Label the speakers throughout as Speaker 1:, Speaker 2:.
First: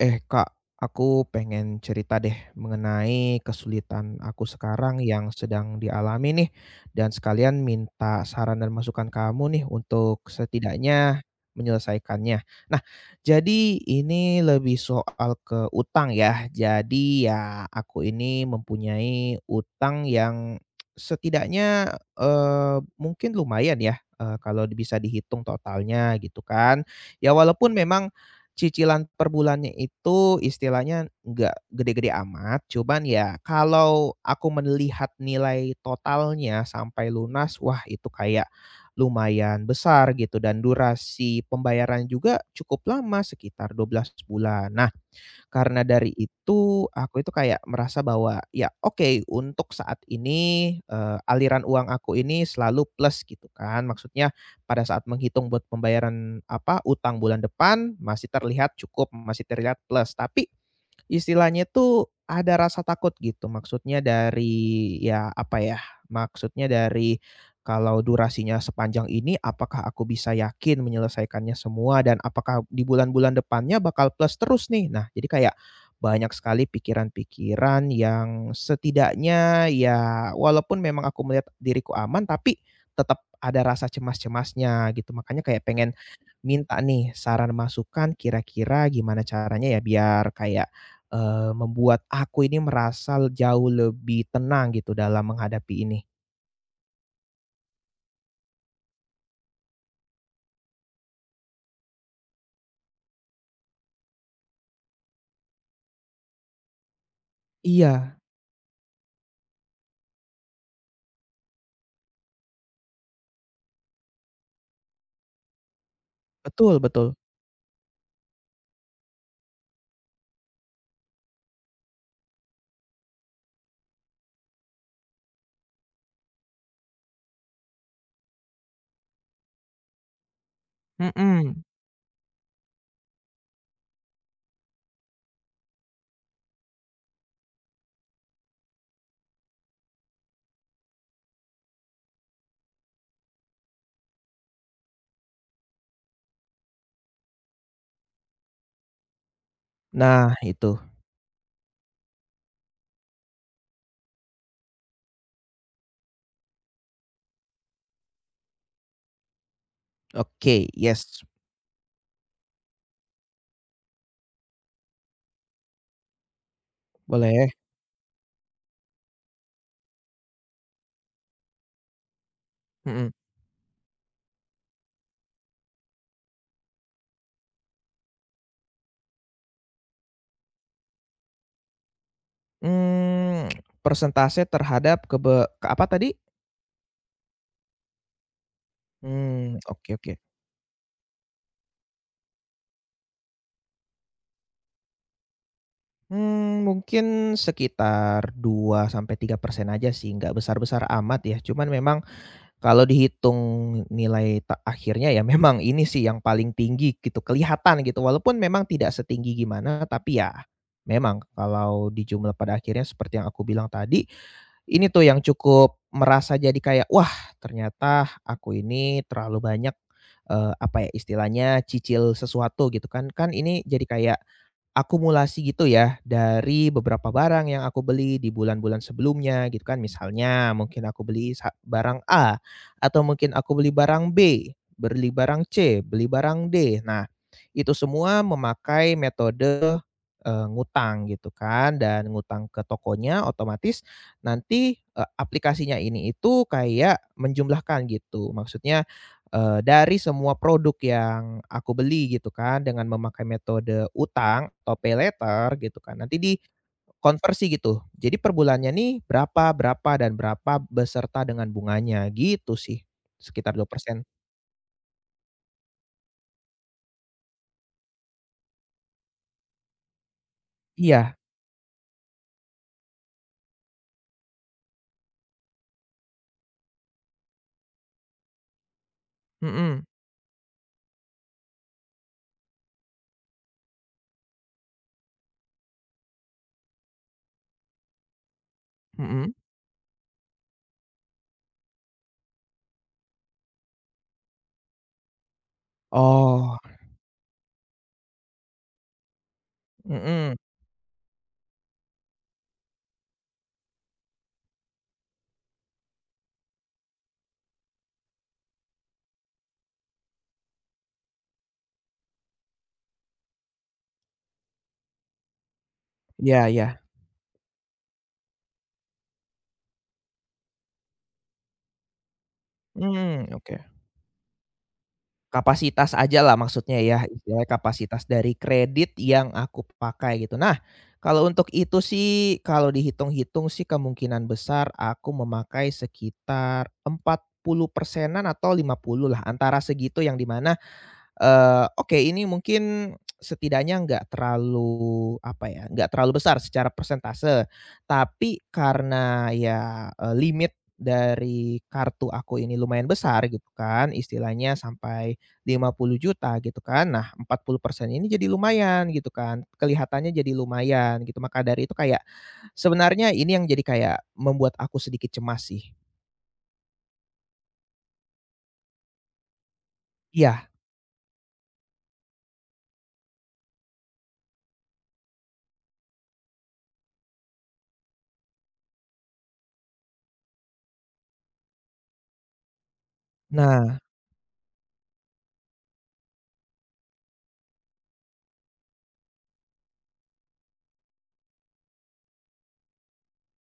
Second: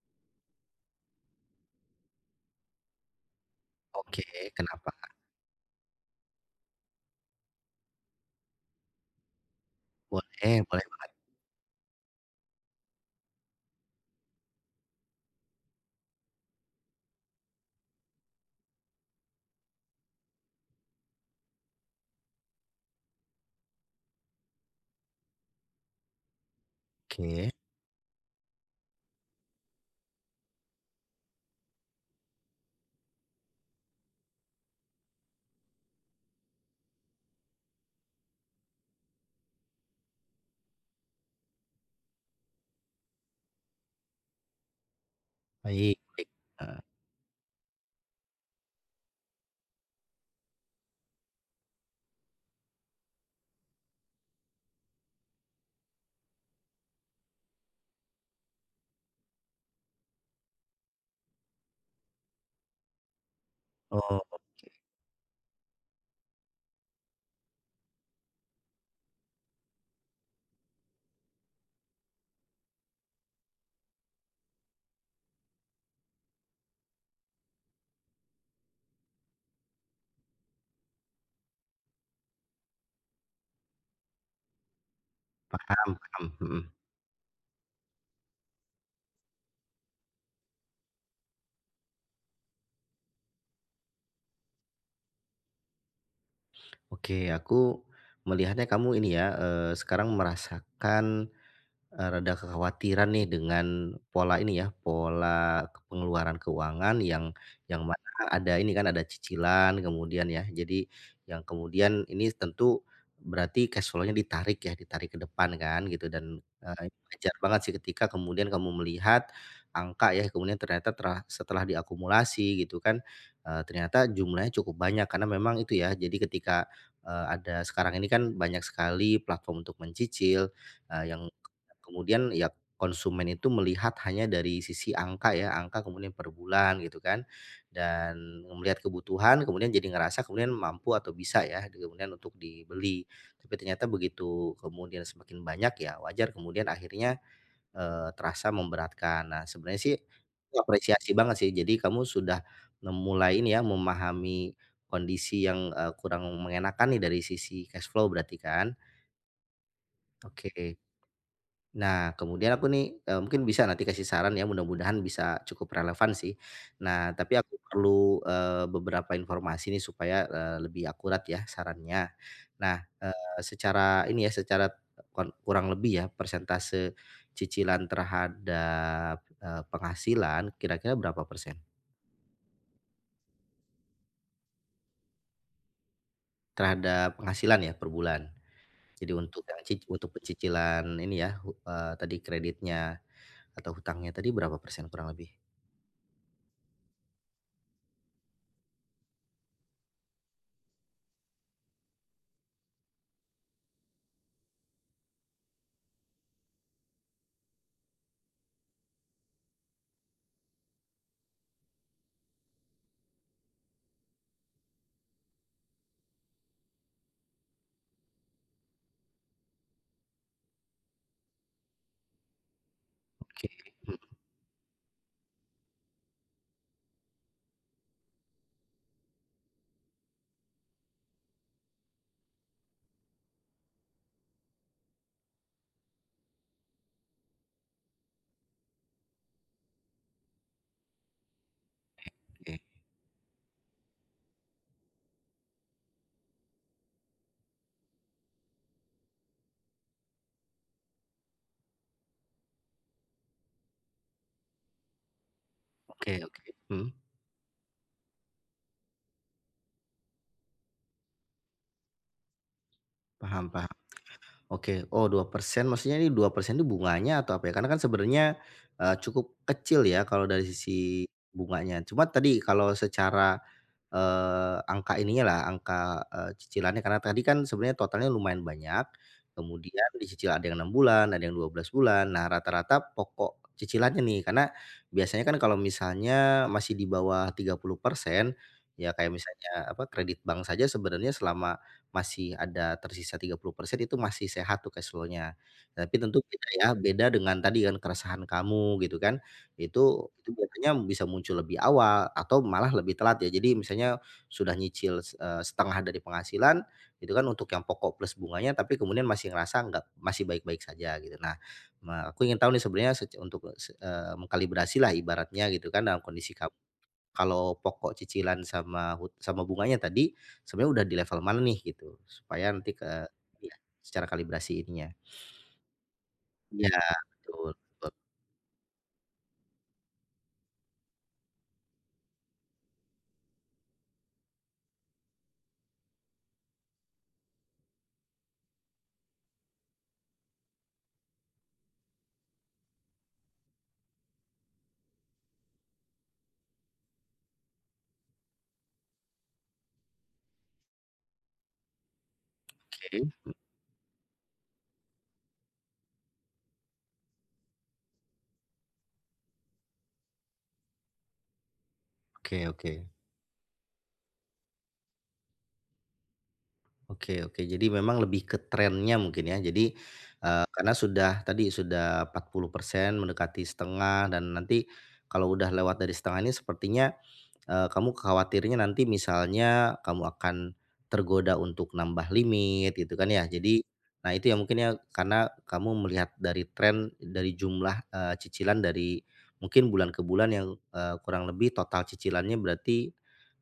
Speaker 1: Eh Kak, aku pengen cerita deh mengenai kesulitan
Speaker 2: Oke,
Speaker 1: aku
Speaker 2: kenapa?
Speaker 1: sekarang yang sedang dialami nih, dan sekalian minta saran dan masukan kamu nih untuk
Speaker 2: Boleh boleh banget.
Speaker 1: setidaknya menyelesaikannya. Nah, jadi ini lebih soal ke utang ya. Jadi ya aku ini mempunyai utang yang setidaknya, mungkin lumayan ya, kalau bisa dihitung totalnya gitu kan. Ya
Speaker 2: Oke,
Speaker 1: walaupun memang cicilan per bulannya itu istilahnya nggak gede-gede amat, cuman ya kalau aku melihat nilai totalnya sampai lunas, wah itu kayak lumayan besar gitu dan durasi pembayaran juga cukup lama, sekitar 12 bulan. Nah karena
Speaker 2: baik
Speaker 1: dari
Speaker 2: baik, heeh.
Speaker 1: itu, aku itu kayak merasa bahwa, ya oke untuk saat ini, aliran uang aku ini selalu plus gitu kan. Maksudnya pada saat menghitung buat pembayaran, apa, utang bulan depan masih terlihat cukup, masih terlihat plus. Tapi istilahnya tuh ada rasa takut gitu, maksudnya
Speaker 2: Oh,
Speaker 1: dari ya, apa ya, maksudnya dari kalau durasinya sepanjang ini apakah aku bisa yakin menyelesaikannya semua dan apakah di bulan-bulan depannya bakal plus terus nih? Nah, jadi kayak banyak sekali pikiran-pikiran yang setidaknya ya walaupun memang aku melihat diriku aman, tapi tetap ada rasa cemas-cemasnya gitu. Makanya kayak pengen
Speaker 2: paham paham, mhm.
Speaker 1: minta nih saran masukan kira-kira gimana caranya ya biar kayak membuat aku ini merasa jauh lebih tenang gitu dalam menghadapi ini.
Speaker 2: Oke, aku melihatnya kamu ini ya, sekarang merasakan rada kekhawatiran nih dengan pola ini ya, pengeluaran keuangan yang mana
Speaker 1: Iya,
Speaker 2: ada ini kan, ada cicilan kemudian ya. Jadi yang kemudian ini tentu berarti cash flow-nya ditarik ya, ditarik ke depan kan gitu dan,
Speaker 1: betul betul,
Speaker 2: wajar banget sih ketika kemudian kamu melihat angka ya, kemudian ternyata terah setelah diakumulasi gitu kan, ternyata jumlahnya cukup banyak karena memang itu ya, jadi ketika, ada sekarang ini kan banyak sekali platform untuk mencicil, yang
Speaker 1: mhm.
Speaker 2: kemudian ya konsumen itu melihat hanya dari sisi angka ya, angka kemudian per bulan gitu kan. Dan melihat kebutuhan kemudian jadi ngerasa kemudian mampu atau bisa ya kemudian untuk dibeli. Tapi ternyata begitu kemudian semakin banyak ya wajar kemudian akhirnya, terasa memberatkan. Nah sebenarnya sih
Speaker 1: Nah
Speaker 2: aku
Speaker 1: itu,
Speaker 2: apresiasi banget sih jadi kamu sudah memulai ini ya memahami kondisi yang, kurang mengenakan nih dari sisi cash flow berarti kan?
Speaker 1: oke,
Speaker 2: Oke.
Speaker 1: yes,
Speaker 2: Nah, kemudian aku nih, mungkin bisa nanti kasih saran ya, mudah-mudahan bisa cukup relevan sih. Nah, tapi
Speaker 1: boleh,
Speaker 2: aku perlu, beberapa informasi nih supaya, lebih akurat ya sarannya. Nah,
Speaker 1: mhm.
Speaker 2: secara ini ya, secara kurang lebih ya, persentase cicilan terhadap, penghasilan kira-kira berapa persen?
Speaker 1: Mmm, persentase terhadap ke apa tadi?
Speaker 2: Terhadap penghasilan ya, per bulan. Jadi untuk yang
Speaker 1: Oke
Speaker 2: untuk
Speaker 1: oke.
Speaker 2: pencicilan ini ya, tadi kreditnya atau hutangnya tadi berapa persen kurang lebih?
Speaker 1: Mungkin sekitar 2 sampai 3% aja sih, nggak besar-besar amat ya, cuman memang kalau dihitung nilai akhirnya ya memang ini sih yang paling tinggi gitu, kelihatan gitu, walaupun memang tidak setinggi gimana, tapi ya memang kalau di jumlah pada akhirnya seperti yang aku bilang tadi, ini tuh yang cukup merasa jadi kayak, "Wah ternyata aku ini terlalu banyak," apa ya istilahnya, cicil sesuatu gitu kan. Kan ini jadi kayak akumulasi gitu ya, dari beberapa barang yang aku beli di bulan-bulan sebelumnya gitu kan. Misalnya mungkin aku beli barang A, atau mungkin aku beli barang B, beli barang C, beli barang D. Nah, itu semua memakai metode, ngutang gitu kan, dan ngutang
Speaker 2: Oke.
Speaker 1: ke tokonya otomatis nanti, aplikasinya ini itu kayak menjumlahkan gitu. Maksudnya dari semua produk yang aku beli gitu kan, dengan memakai metode utang atau pay later gitu kan,
Speaker 2: Oke
Speaker 1: nanti di
Speaker 2: oke, mhm,
Speaker 1: konversi gitu. Jadi per bulannya nih berapa berapa dan berapa beserta dengan bunganya, gitu sih.
Speaker 2: paham
Speaker 1: Sekitar dua
Speaker 2: paham.
Speaker 1: persen
Speaker 2: Oke, oh 2% maksudnya ini 2% itu bunganya atau apa ya? Karena kan sebenarnya, cukup kecil ya kalau dari sisi
Speaker 1: Iya,
Speaker 2: bunganya. Cuma tadi kalau secara, angka ininya lah, angka, cicilannya karena tadi kan sebenarnya totalnya lumayan banyak,
Speaker 1: mhm
Speaker 2: kemudian dicicil ada yang 6 bulan, ada yang 12 bulan. Nah rata-rata pokok cicilannya nih, karena biasanya kan kalau misalnya masih di bawah 30% ya kayak
Speaker 1: mhm.
Speaker 2: misalnya apa, kredit bank saja sebenarnya selama masih ada tersisa 30% itu masih sehat tuh cash flow-nya. Tapi tentu beda
Speaker 1: Oh,
Speaker 2: ya, beda dengan tadi kan keresahan kamu gitu kan, itu
Speaker 1: mhm.
Speaker 2: biasanya bisa muncul lebih awal atau malah lebih telat ya. Jadi misalnya sudah nyicil, setengah dari penghasilan itu kan untuk yang pokok plus bunganya, tapi kemudian masih ngerasa nggak masih baik-baik saja gitu. Nah, aku ingin tahu nih sebenarnya untuk, ibaratnya gitu kan dalam kondisi
Speaker 1: Iya
Speaker 2: kamu
Speaker 1: iya.
Speaker 2: kalau pokok, cicilan, sama bunganya tadi, sebenarnya udah di level mana nih gitu, supaya nanti ke
Speaker 1: Mmm,
Speaker 2: iya,
Speaker 1: oke.
Speaker 2: secara kalibrasi ininya.
Speaker 1: Kapasitas aja lah maksudnya
Speaker 2: Ya,
Speaker 1: ya, istilahnya
Speaker 2: betul.
Speaker 1: kapasitas dari kredit yang aku pakai gitu. Nah, kalau untuk itu sih, kalau dihitung-hitung sih kemungkinan besar aku memakai sekitar 40 persenan atau 50 lah, antara segitu yang di mana oke ini mungkin setidaknya nggak terlalu, apa ya, nggak terlalu besar secara persentase, tapi karena ya, limit dari kartu aku ini lumayan
Speaker 2: Oke
Speaker 1: besar gitu kan, istilahnya sampai 50 juta, gitu kan. Nah 40% ini jadi lumayan gitu kan, kelihatannya jadi lumayan gitu. Maka dari itu kayak
Speaker 2: oke oke.
Speaker 1: sebenarnya ini yang jadi kayak membuat aku sedikit cemas sih.
Speaker 2: Oke oke, jadi memang lebih ke trennya mungkin ya. Jadi,
Speaker 1: Iya,
Speaker 2: karena sudah tadi, sudah 40% mendekati setengah dan nanti kalau udah lewat dari setengah ini sepertinya kamu khawatirnya nanti misalnya kamu akan tergoda untuk nambah limit gitu kan ya. Jadi
Speaker 1: nah
Speaker 2: nah itu ya mungkin ya karena kamu melihat dari tren dari jumlah, cicilan dari mungkin bulan ke bulan yang, kurang lebih total cicilannya berarti,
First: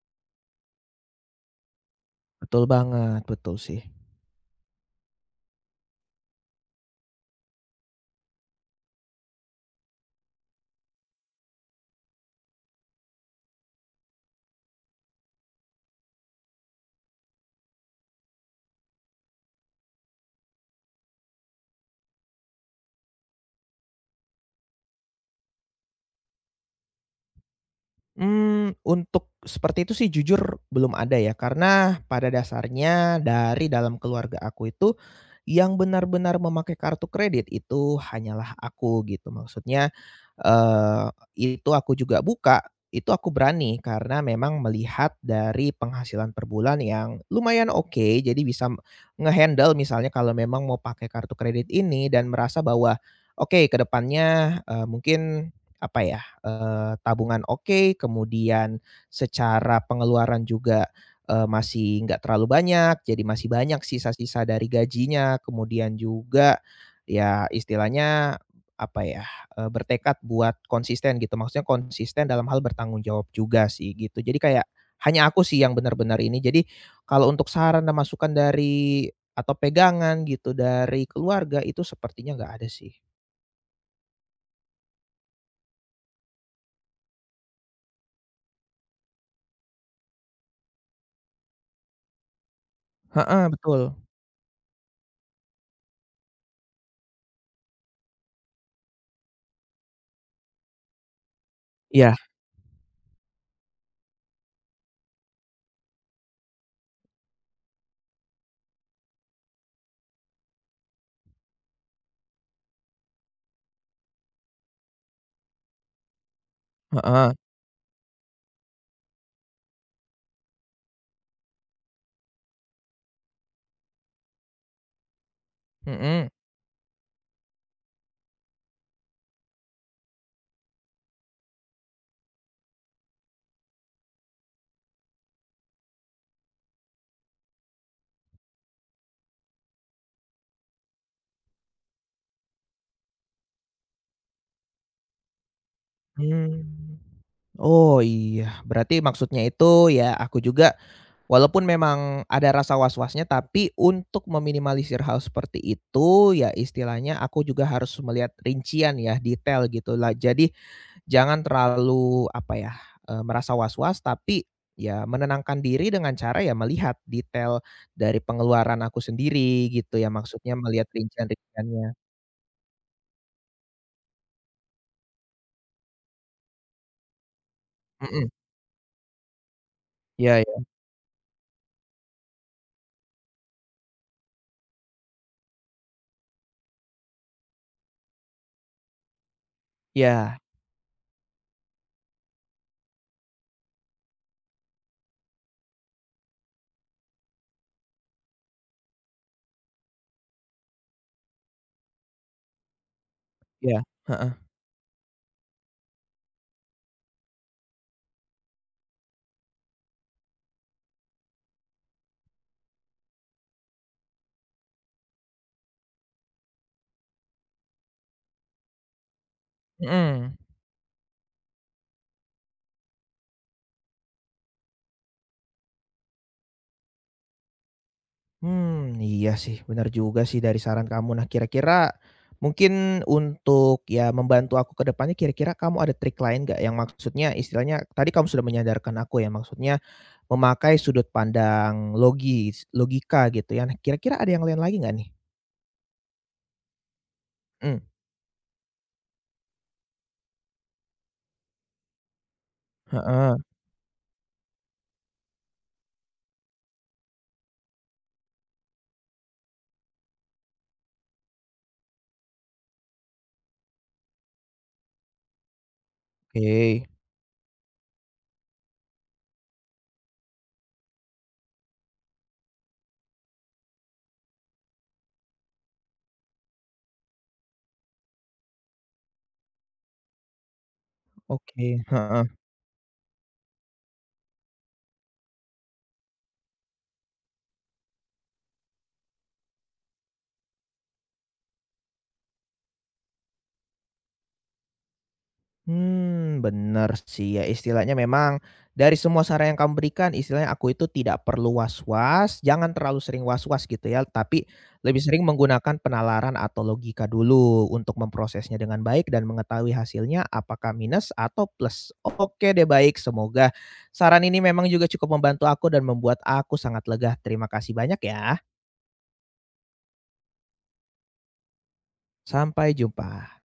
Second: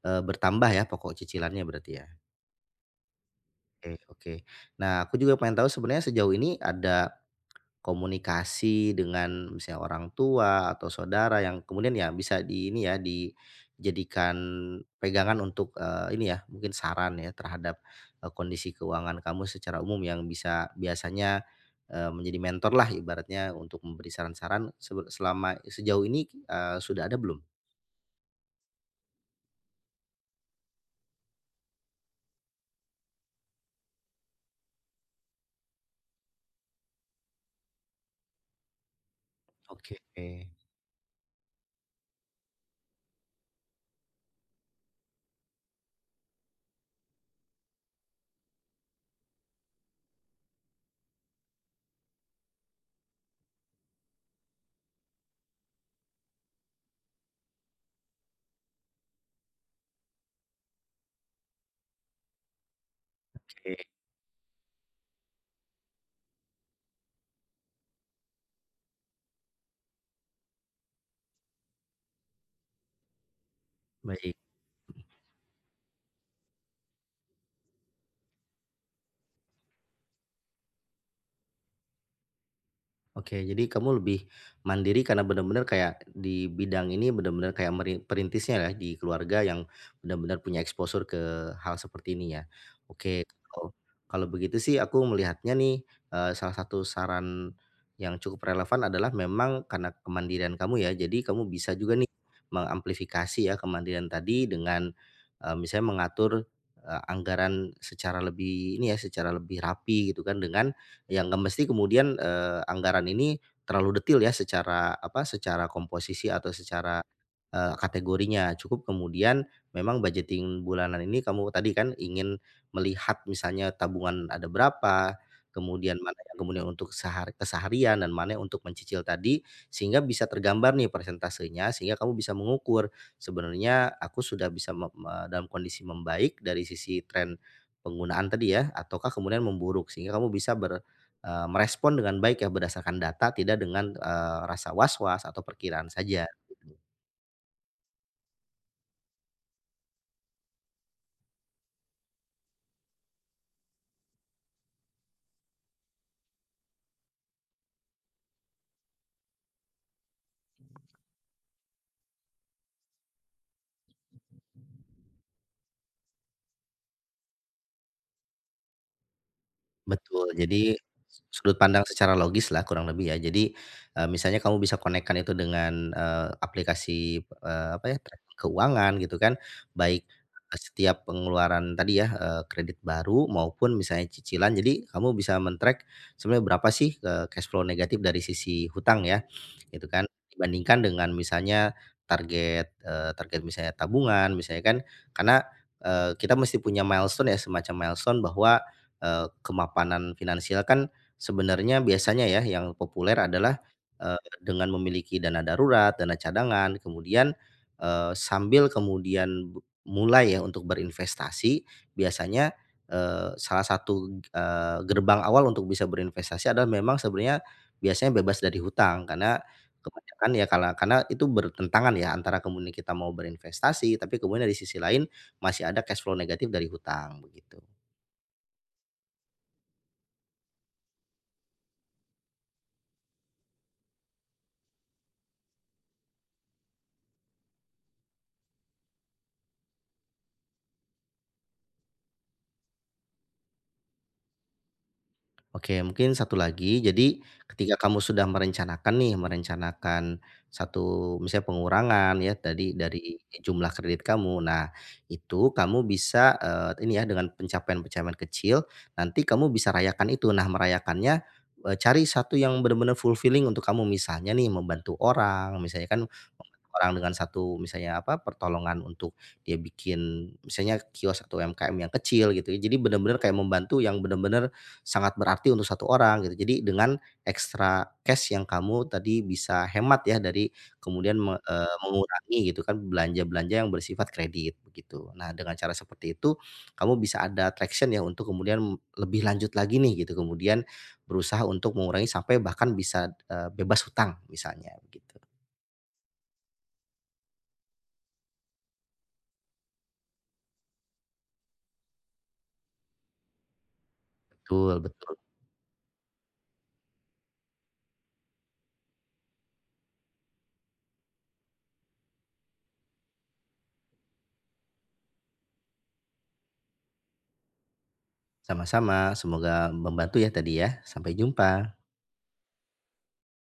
Speaker 2: bertambah ya pokok cicilannya berarti ya?
Speaker 1: betul banget, betul sih.
Speaker 2: Oke oke. Nah aku juga pengen tahu sebenarnya sejauh ini ada komunikasi dengan misalnya orang tua atau saudara yang kemudian ya bisa di ini ya, dijadikan pegangan untuk, ini ya, mungkin saran ya terhadap, kondisi keuangan kamu secara umum yang bisa biasanya, menjadi mentor lah ibaratnya untuk memberi saran-saran selama sejauh ini, sudah ada belum?
Speaker 1: Untuk seperti itu sih jujur belum ada ya, karena pada dasarnya dari dalam keluarga aku itu, yang benar-benar memakai kartu kredit itu hanyalah aku gitu. Maksudnya,
Speaker 2: Oke,
Speaker 1: eee, itu aku juga buka, itu aku berani karena memang melihat dari penghasilan per bulan yang lumayan oke, jadi bisa nge-handle misalnya kalau memang mau pakai kartu kredit ini dan merasa bahwa, oke ke depannya, mungkin apa ya, tabungan oke, kemudian secara pengeluaran juga, masih nggak terlalu banyak, jadi masih
Speaker 2: oke,
Speaker 1: banyak sisa-sisa dari gajinya. Kemudian juga, ya istilahnya, apa ya, bertekad buat konsisten gitu, maksudnya konsisten dalam hal bertanggung jawab juga sih, gitu.
Speaker 2: baik.
Speaker 1: Jadi kayak hanya aku sih yang benar-benar ini. Jadi kalau untuk saran dan masukan dari atau pegangan gitu dari keluarga itu sepertinya nggak ada sih.
Speaker 2: Oke, jadi kamu lebih mandiri karena benar-benar kayak di bidang ini benar-benar kayak perintisnya ya di keluarga yang benar-benar punya exposure ke hal seperti ini ya. Oke,
Speaker 1: Heeh,
Speaker 2: kalau
Speaker 1: betul.
Speaker 2: kalau begitu sih aku melihatnya nih salah satu saran yang cukup relevan adalah memang karena kemandirian kamu ya, jadi kamu bisa juga nih
Speaker 1: Iya,
Speaker 2: mengamplifikasi ya kemandirian tadi dengan misalnya mengatur anggaran secara lebih ini ya, secara lebih rapi gitu kan dengan yang nggak mesti kemudian, anggaran ini terlalu detil ya secara apa, secara komposisi atau secara,
Speaker 1: heeh,
Speaker 2: kategorinya. Cukup kemudian memang budgeting bulanan ini kamu tadi kan ingin melihat misalnya tabungan ada berapa, kemudian mana
Speaker 1: mhm.
Speaker 2: yang kemudian untuk sehari keseharian dan mana yang untuk mencicil tadi, sehingga bisa tergambar nih persentasenya, sehingga kamu bisa mengukur, "Sebenarnya aku sudah bisa me me dalam kondisi membaik dari sisi tren penggunaan tadi ya ataukah kemudian memburuk?" Sehingga kamu bisa merespon dengan baik ya berdasarkan data tidak dengan, rasa was-was atau perkiraan saja gitu.
Speaker 1: Mmm, oh iya, berarti maksudnya itu ya aku juga walaupun memang ada rasa was-wasnya, tapi untuk meminimalisir hal seperti itu, ya istilahnya aku juga harus melihat rincian ya, detail gitu lah. Jadi jangan terlalu apa ya, merasa was-was, tapi ya menenangkan diri dengan cara ya melihat detail dari pengeluaran aku sendiri gitu ya,
Speaker 2: Betul
Speaker 1: maksudnya
Speaker 2: jadi
Speaker 1: melihat
Speaker 2: sudut pandang
Speaker 1: rincian-rinciannya.
Speaker 2: secara logis lah kurang lebih ya jadi, misalnya kamu bisa konekkan itu dengan, aplikasi, apa ya
Speaker 1: Mhm,
Speaker 2: tracking keuangan gitu kan baik,
Speaker 1: iya iya,
Speaker 2: setiap pengeluaran tadi ya, kredit baru maupun misalnya cicilan jadi kamu bisa men-track sebenarnya berapa sih, cash flow negatif dari sisi hutang ya. Gitu kan.
Speaker 1: iya
Speaker 2: Dibandingkan dengan misalnya target, target misalnya tabungan, misalnya kan karena, kita mesti punya milestone ya, semacam milestone bahwa, kemapanan finansial kan sebenarnya biasanya ya yang populer adalah,
Speaker 1: iya, heeh,
Speaker 2: dengan memiliki dana darurat, dana cadangan, kemudian, sambil kemudian mulai ya untuk berinvestasi, biasanya, salah satu, gerbang awal untuk bisa berinvestasi adalah memang sebenarnya biasanya bebas dari hutang, karena kebanyakan
Speaker 1: mhm.
Speaker 2: ya karena itu bertentangan ya antara kemudian kita mau berinvestasi, tapi kemudian dari sisi lain masih ada cash flow negatif dari hutang, begitu.
Speaker 1: Hmm, iya sih, benar juga sih dari saran kamu. Nah, kira-kira mungkin untuk, ya membantu aku ke depannya, kira-kira kamu ada trik lain nggak? Yang maksudnya istilahnya tadi kamu sudah menyadarkan aku ya, maksudnya memakai sudut pandang logis logika gitu ya. Nah, kira-kira ada yang lain lagi nggak nih?
Speaker 2: Oke, mungkin satu lagi. Jadi ketika
Speaker 1: Hmm,
Speaker 2: kamu sudah merencanakan nih, merencanakan satu misalnya pengurangan ya tadi dari
Speaker 1: heeh,
Speaker 2: jumlah kredit kamu. Nah, itu kamu bisa ini ya dengan pencapaian-pencapaian kecil, nanti kamu bisa rayakan itu. Nah, merayakannya, cari satu yang benar-benar fulfilling untuk kamu. Misalnya nih membantu orang, misalnya kan membantu
Speaker 1: oke,
Speaker 2: orang dengan satu misalnya apa, pertolongan untuk dia bikin misalnya kios atau UMKM yang kecil gitu ya. Jadi benar-benar kayak membantu yang benar-benar sangat berarti untuk satu orang gitu. Jadi dengan ekstra cash yang kamu tadi bisa hemat ya dari kemudian
Speaker 1: oke, heeh.
Speaker 2: mengurangi gitu kan belanja-belanja yang bersifat kredit begitu. Nah dengan cara seperti itu kamu bisa ada traction ya untuk kemudian lebih lanjut lagi nih gitu, kemudian berusaha untuk mengurangi sampai bahkan bisa, bebas hutang misalnya begitu.
Speaker 1: Bener sih ya, istilahnya memang dari semua saran yang kamu berikan, istilahnya aku itu tidak perlu was-was, jangan terlalu sering was-was gitu ya, tapi
Speaker 2: Betul
Speaker 1: lebih
Speaker 2: betul,
Speaker 1: sering menggunakan penalaran atau logika dulu untuk memprosesnya dengan baik dan mengetahui hasilnya apakah minus atau plus. Oke deh baik, semoga saran ini memang juga cukup membantu aku dan membuat aku sangat lega. Terima kasih banyak ya.
Speaker 2: sama-sama semoga membantu ya tadi ya. Sampai jumpa.
Speaker 1: Sampai jumpa.